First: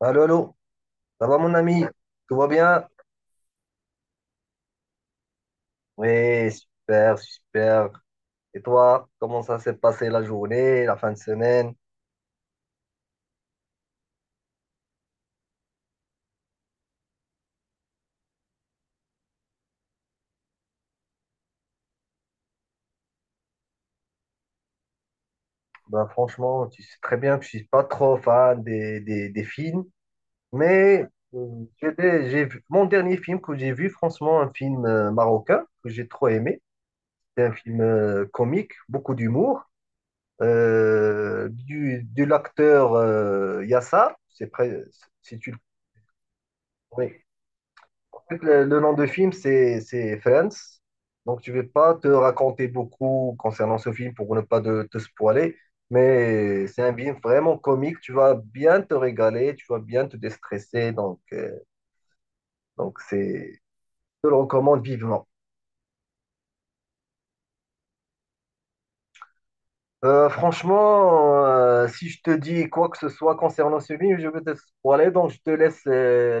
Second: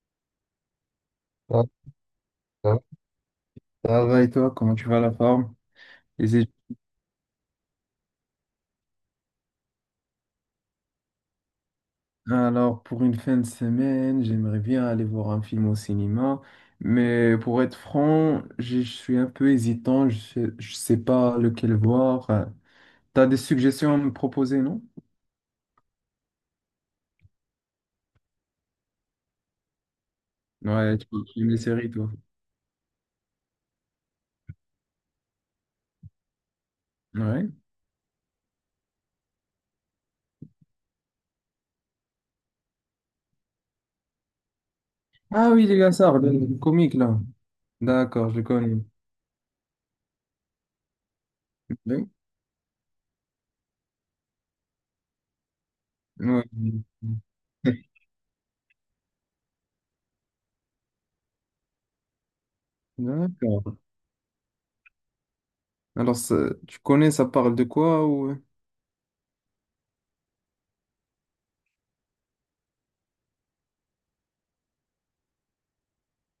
Allô, allô, ça va mon Ah, ami? Tout va ah. bien? Ça va et toi, comment tu vas la forme? Les Oui, études- super, super. Et toi, comment ça s'est passé la journée, la fin de semaine? Alors, pour une fin de semaine, j'aimerais bien aller voir un film au cinéma, mais pour être franc, je suis un peu hésitant, je sais pas lequel voir. T'as des suggestions à me proposer, non? Ben, franchement, tu sais très bien que je suis pas trop fan des films, Ouais, mais tu aimes les séries, toi. J'ai vu, mon dernier film que j'ai vu, franchement, un film marocain que j'ai trop aimé. C'est Ouais. un film comique, beaucoup d'humour, de l'acteur Yassa, c'est près, si Ah tu le oui, les Gassard, le comique, là. connais. En D'accord, je fait, le le, connais. le nom de film, c'est Friends. Donc, je ne vais pas te Oui. raconter beaucoup concernant ce film pour ne pas te spoiler, Ouais. mais c'est un film vraiment comique. Tu vas bien te régaler, tu vas bien te déstresser. Donc, D'accord. je te le recommande vivement. Alors, tu connais, ça parle de quoi ou... Franchement, si je te dis quoi que ce soit concernant ce film, je vais te spoiler, donc je te laisse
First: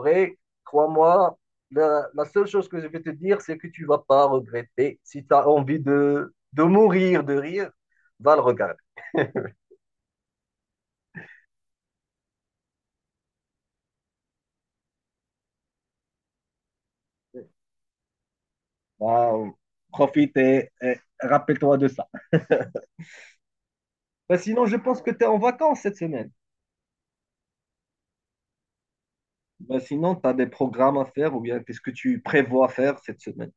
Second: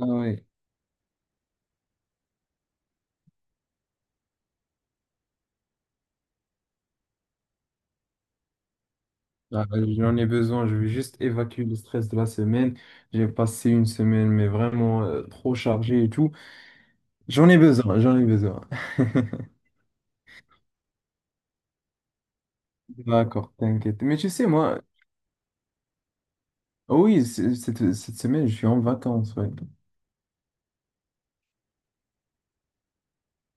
Ah ouais. Crois-moi, la seule chose que je vais te dire, c'est que tu vas pas regretter. Si tu as envie de mourir de rire, va le regarder. Ah, bah, j'en ai besoin, je vais juste évacuer le stress de la semaine. J'ai passé une semaine, mais vraiment trop chargée et tout. J'en ai besoin, j'en ai besoin. Waouh, profite et rappelle-toi de ça. D'accord, t'inquiète. Mais tu Ben, sais, sinon, je moi, pense que tu es en vacances cette semaine. oui, cette semaine, je suis en vacances, ouais. Ben, sinon, tu as des programmes à faire ou bien qu'est-ce que tu prévois faire cette semaine?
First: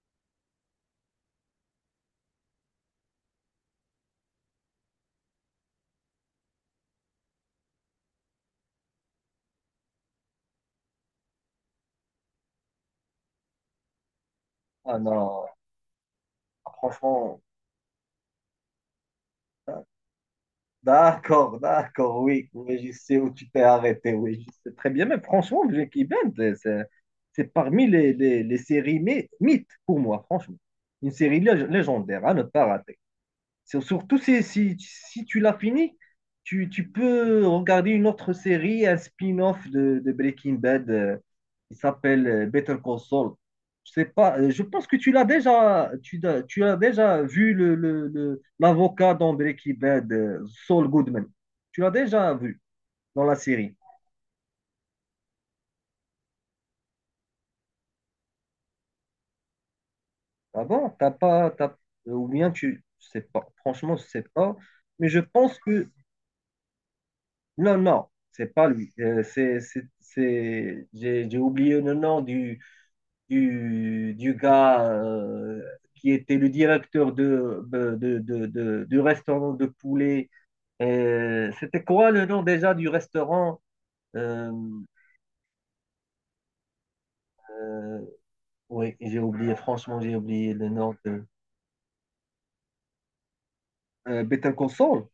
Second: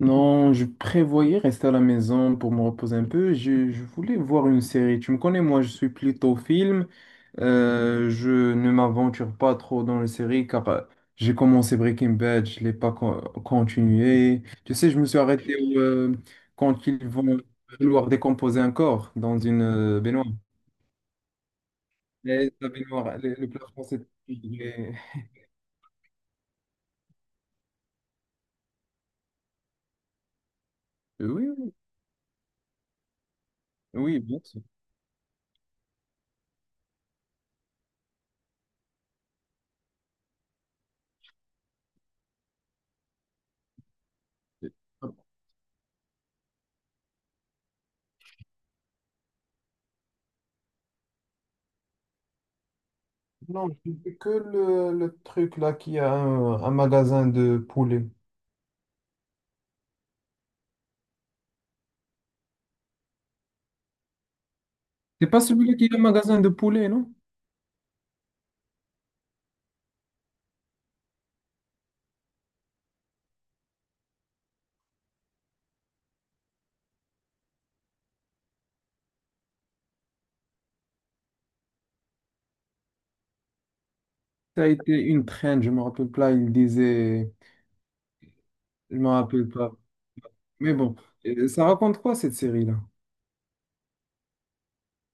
Non, je prévoyais rester à la maison pour me reposer un peu. Je voulais voir une série. Tu me connais, moi, je suis plutôt film. Je ne m'aventure pas trop dans les séries car j'ai commencé Breaking Bad, je l'ai pas continué. Tu sais, Ah je me suis non, arrêté au quand ils vont franchement. vouloir décomposer un corps dans une baignoire. D'accord, d'accord, oui, Et la oui, je sais baignoire, où tu le t'es plafond, c'est... arrêté, oui, je Oui, sais très bien. Mais franchement, Breaking Bad, c'est parmi les séries mythes pour moi, franchement. Une série oui, légendaire à ne pas rater. Surtout oui, bien si, sûr. si, si tu l'as fini, tu peux regarder une autre série, un spin-off de Breaking Bad qui s'appelle Better Call Saul. Je sais pas, je pense que tu l'as déjà, tu as déjà vu l'avocat dans Breaking Bad, Saul Goodman. Tu l'as déjà vu dans la Non, série. je dis que le truc là qui a un magasin de poulet. Ah bon? T'as pas, t'as- ou bien tu, je sais pas. Franchement, je sais pas. Mais je C'est pas pense celui-là que qui a un magasin de poulet, non? Non, non, c'est pas lui. J'ai oublié le nom du gars qui était le directeur du restaurant de poulet. C'était quoi le nom déjà du restaurant? Euh, Ça a été une traîne, je me rappelle pas, il disait, euh, oui, je me j'ai rappelle oublié, pas. franchement, j'ai oublié le Mais nom bon, de... ça raconte quoi cette série-là? Better Call Saul.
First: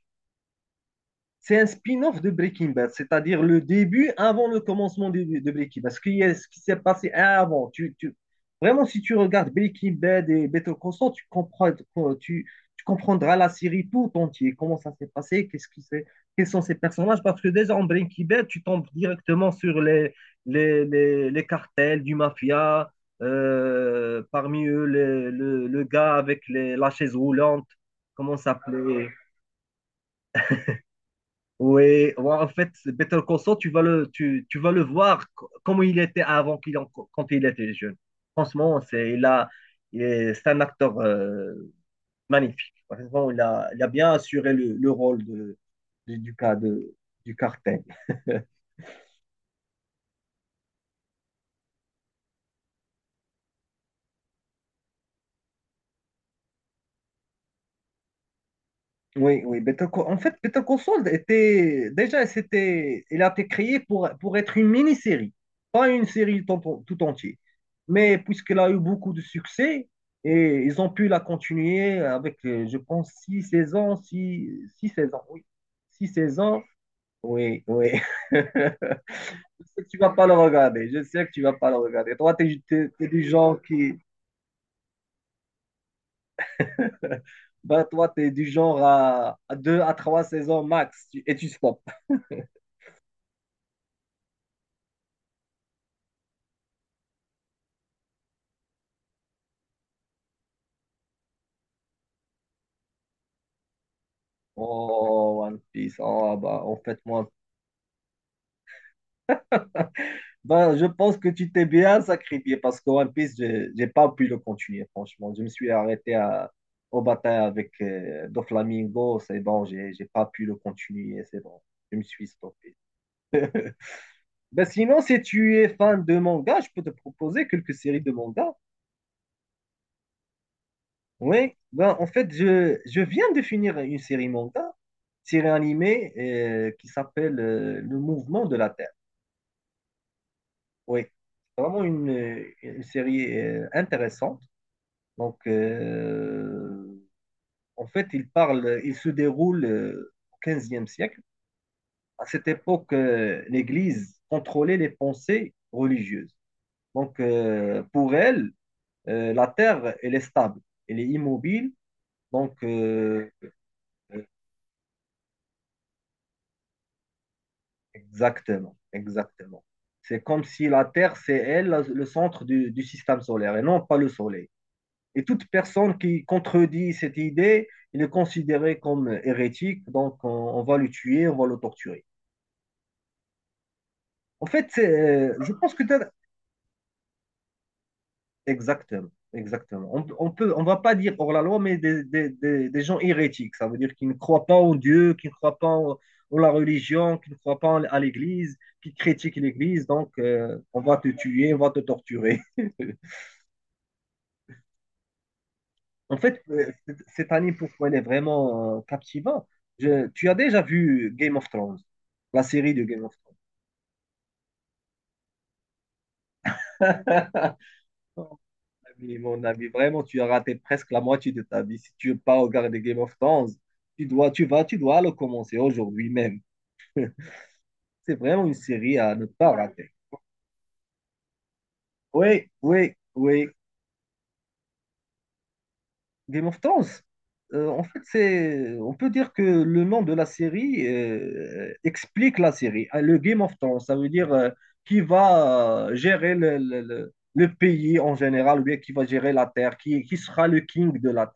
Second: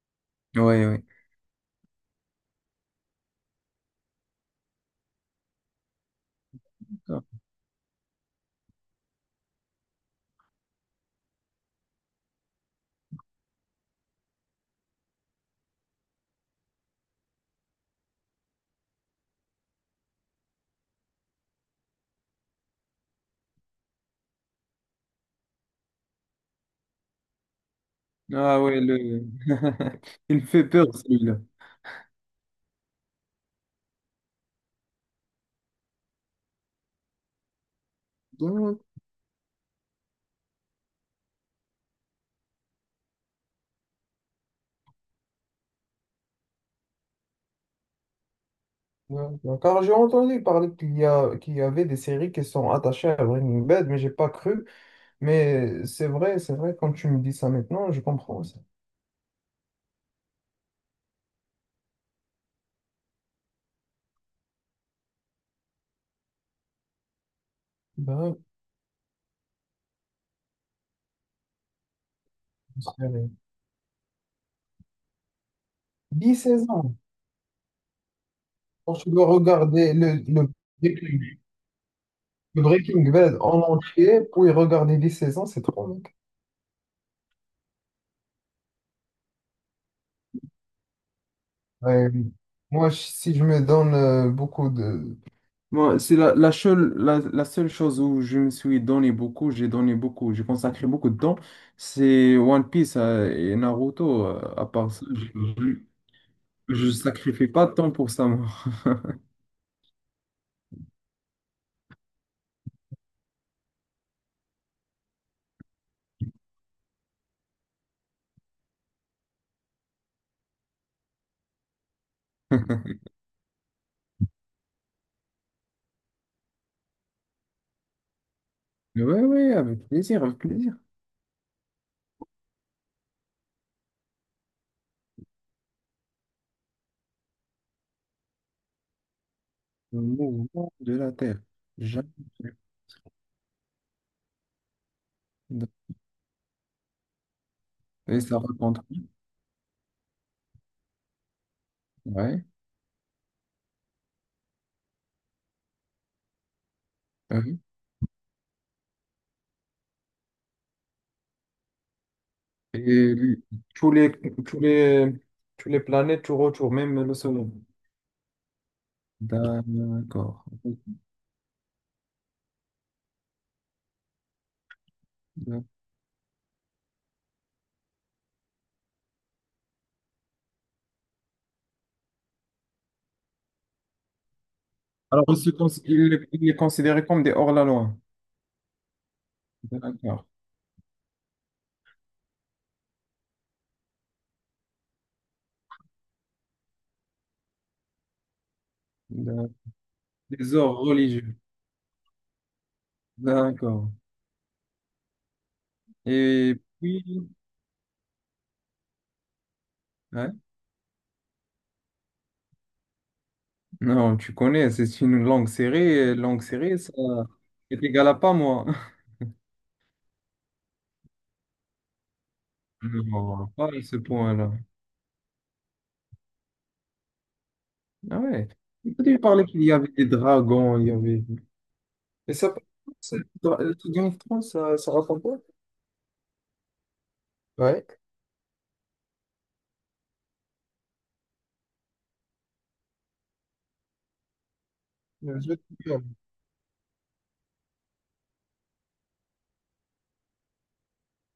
Oui, oui. C'est un spin-off de Breaking Bad, c'est-à-dire le début avant le commencement de Breaking Bad. Ce qui est ce qui s'est passé avant. Vraiment, si tu regardes Breaking Bad et Better Call Saul, tu comprends, tu, tu comprendras la série tout entière. Comment ça s'est passé, quels sont ces personnages. Parce que déjà en Breaking Bad, tu tombes directement sur les cartels du mafia, parmi eux le gars avec la chaise roulante, comment ça Ah ouais, s'appelait? le... il fait peur celui-là. Oui, ouais, en fait, Better Call Saul, tu vas le voir comment il était avant quand il était jeune. Franchement, c'est, il a, il est, c'est un acteur magnifique. Franchement, il a bien assuré le rôle de, du cas de, du cartel. Ouais, ouais. Car j'ai entendu parler qu'il y a, qu'il y avait des séries qui sont attachées à Breaking Bad, mais j'ai pas cru. Mais c'est vrai, quand tu me dis ça maintenant, je comprends ça. Oui, oui. En fait, Better Call Saul était déjà, c'était, il a été créé pour, être une mini-série, pas une série tout, tout entière. Mais Ben, puisqu'elle a eu beaucoup de succès, et ils ont pu la continuer avec, je pense, une six saisons, oui. Six saisons, saisons. oui, oui. Quand tu dois Je sais que regarder tu vas le, pas le le, regarder. Je Breaking sais que tu vas pas le regarder. Toi, le t'es Breaking du Bad genre en qui, entier, pour y regarder 10 saisons, c'est trop, mec. ben, toi, t'es du genre à deux à trois saisons max, et tu stops. Ouais, oui. Moi, si je me donne beaucoup de, moi, c'est la seule chose où je me suis donné beaucoup, j'ai consacré beaucoup de temps, c'est One Piece et Naruto. À part ça, je Oh, One je- Piece, oh, bah, en fait, moi, sacrifie pas de temps pour ça, moi. bah, je pense que tu t'es bien sacrifié parce que One Piece, j'ai pas pu le continuer, franchement. Je me suis arrêté au bataille avec Doflamingo, c'est bon, j'ai pas pu le continuer, c'est bon, je me suis stoppé. Ben, sinon, si tu es fan de manga, je peux te proposer quelques séries de manga. Oui, oui, avec plaisir, avec plaisir. Oui, ben, en fait, je viens de finir une série manga, série animée qui s'appelle Le Mouvement de la Terre. Le mouvement de Oui, la Terre. c'est vraiment Jamais. une série intéressante. Donc, en fait, Et ça raconte. Il se déroule au 15e siècle. À Ouais. cette époque, l'Église contrôlait les pensées religieuses. Donc, Oui. Pour elle, la terre, elle est stable, elle est immobile. Donc, Et tous les, euh, tous les, tous les planètes tout autour, même le Soleil. exactement, exactement. C'est comme D'accord. si la terre, c'est elle, le centre du système solaire et non pas le soleil. Et toute personne qui contredit cette idée, il est considéré comme hérétique, donc on va le tuer, on va le torturer. En fait, Alors, je pense que tu ils as... les ils les considéraient comme des hors-la-loi. Exactement, exactement. D'accord. On va pas dire hors la loi, mais des gens hérétiques. Ça veut dire qu'ils ne croient pas en Dieu, qu'ils ne croient pas en la religion, qu'ils ne croient pas à l'Église, qui critiquent D'accord. l'Église. Donc, Des hors on va te religieux. tuer, on va te torturer. D'accord. En fait, Et puis, cette année, pourquoi elle est vraiment captivante? Tu ouais. as déjà vu Game of Thrones, la série de Game of Thrones. Non, tu connais, c'est une langue serrée. Et langue serrée, ça c'est égal à Mon pas moi. Mon ami, vraiment, tu as raté presque la moitié de ta vie. Si tu veux pas regarder Game of Non, Thrones, pas à ce tu dois, tu point-là. vas, tu dois le commencer aujourd'hui même. C'est Ah vraiment ouais. une série Quand à tu ne parlais pas qu'il y avait rater. des dragons, il y avait. Et Oui, ça, oui, ça- oui. tout Game of Thrones, ça raconte quoi? Game of Thrones, en Ouais. fait, c'est, on peut dire que le nom de la série explique la série. Ah, Le Game of Thrones, ça veut dire qui Je vais te va jure. gérer le pays en général, ou bien qui va gérer la terre, qui sera le king de la terre.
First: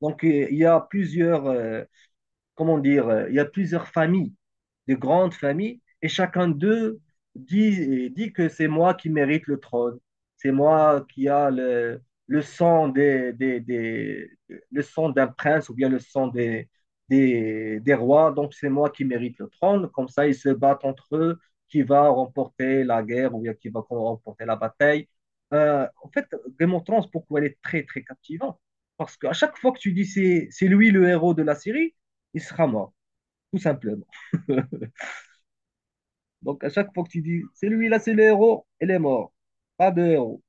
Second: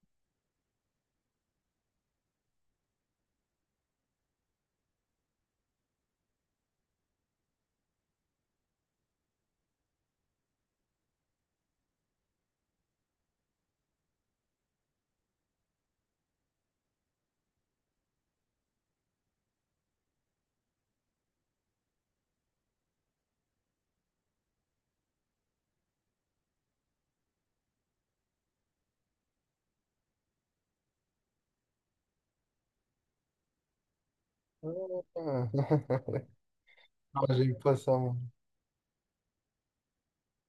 Donc, il y a plusieurs familles, de grandes familles, et chacun d'eux dit que c'est moi qui mérite le trône, c'est moi qui a le sang le sang d'un prince ou bien le sang des rois, donc c'est moi qui mérite le trône. Comme ça, ils se battent entre eux, qui va remporter la guerre ou bien qui va remporter la bataille. En fait, Game of Thrones, pourquoi elle est très, très captivante? Parce qu'à chaque fois que tu dis c'est lui le héros de la série, il sera mort, tout simplement. Ah, Donc, à chaque fois que tu non, dis, j'ai eu c'est pas lui ça, là, c'est moi. le héros, il est mort. Pas de héros.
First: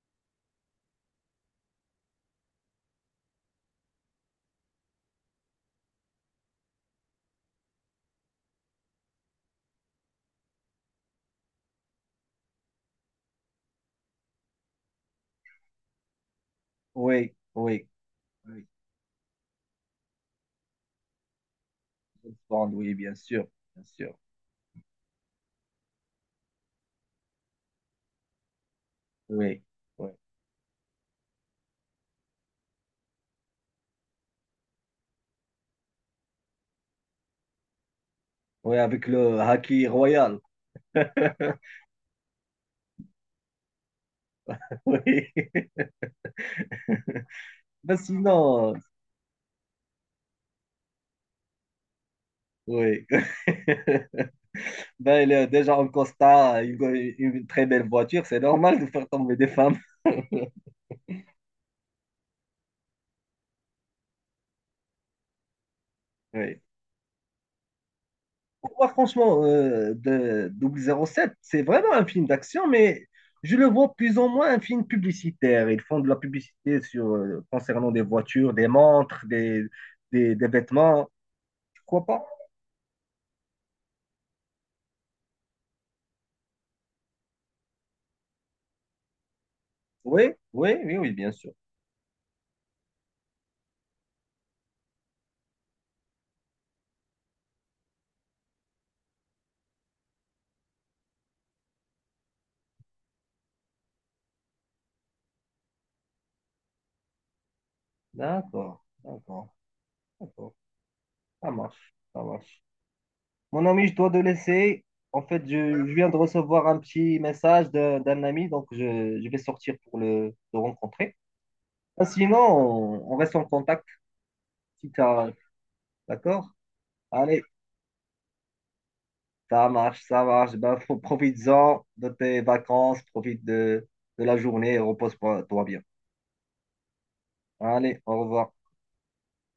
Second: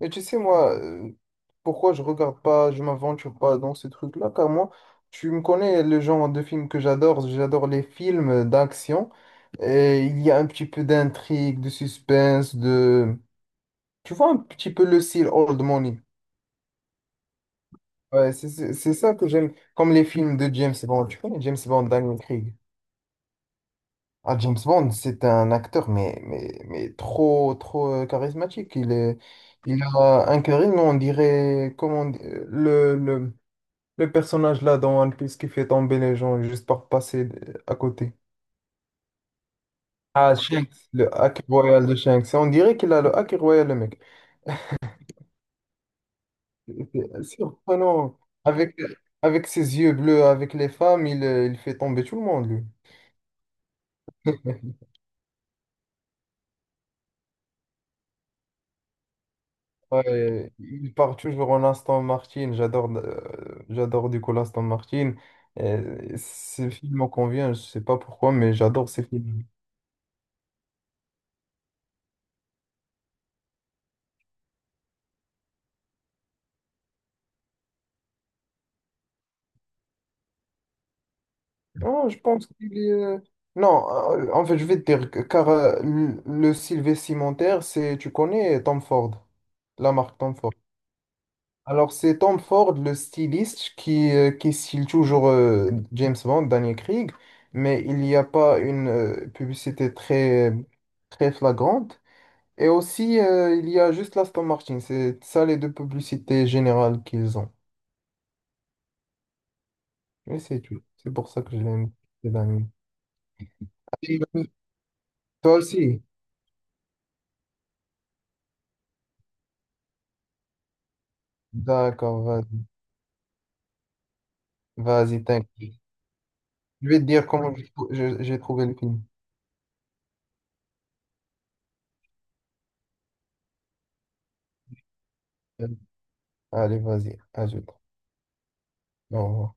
Mais tu sais, moi, pourquoi je regarde pas, je m'aventure pas dans ces trucs-là, car moi, tu me connais le genre de film que j'adore, j'adore les films d'action, et il y a un petit peu d'intrigue, de suspense, de... Tu vois un petit peu le style old money. Oui, oui, Ouais, oui. C'est ça que j'aime, comme les films de James Bond. Tu connais James Bond, Daniel James Craig? Bond, oui, bien sûr, bien sûr. Ah, James Bond, c'est un acteur, mais trop, trop charismatique. Oui, Il oui. a un charisme, on dirait, le, le le personnage là dans One Piece qui fait tomber les gens juste par passer à côté. Oui, avec le haki Ah, royal. Shanks. Le hack royal de Shanks. On dirait qu'il a le hack royal, le mec. Oui. C'est Ben surprenant. Avec, sinon, avec ses yeux bleus, avec les femmes, il fait tomber tout le monde, lui. oui. Ben, il est déjà en costard, il a une très belle voiture, c'est normal de faire tomber des femmes. Ouais, il part toujours en Aston Martin. J'adore j'adore du coup l'Aston Martin. Oui. Ces films me conviennent, je sais pas pourquoi, mais Pour moi, j'adore ces franchement, films. De 007, c'est vraiment un film d'action, mais je le vois plus ou moins un film publicitaire. Ils font de la publicité concernant des voitures, des montres, des vêtements. Tu crois Non, je pas? pense qu'il est... non, en fait, je vais te dire, car le Sylvain Cimentaire, c'est, tu connais Tom Ford, la marque Oui, Tom Ford. oui, oui, oui, bien sûr. Alors, c'est Tom Ford, le styliste, qui style toujours James Bond, Daniel Craig, mais il n'y a pas une publicité très, très flagrante. Et aussi, il y a juste l'Aston Martin, c'est ça les deux publicités générales qu'ils ont. D'accord, d'accord, Mais d'accord. c'est tout, c'est pour ça Ça que je l'aime, marche, ça c'est marche. Daniel. Mon ami, je dois te laisser. En fait, Toi je aussi? viens de recevoir un petit message d'un ami, donc je vais sortir pour le rencontrer. Ah, D'accord, sinon, vas-y. on reste en contact. Si tu Vas-y, as t'inquiète. D'accord? Je vais te dire Allez, comment j'ai trouvé le film. ça marche, ça marche. Eh ben, profites-en de tes vacances, profite de la journée et repose-toi bien. Allez, vas-y, ajoute. Allez, au revoir. Au revoir.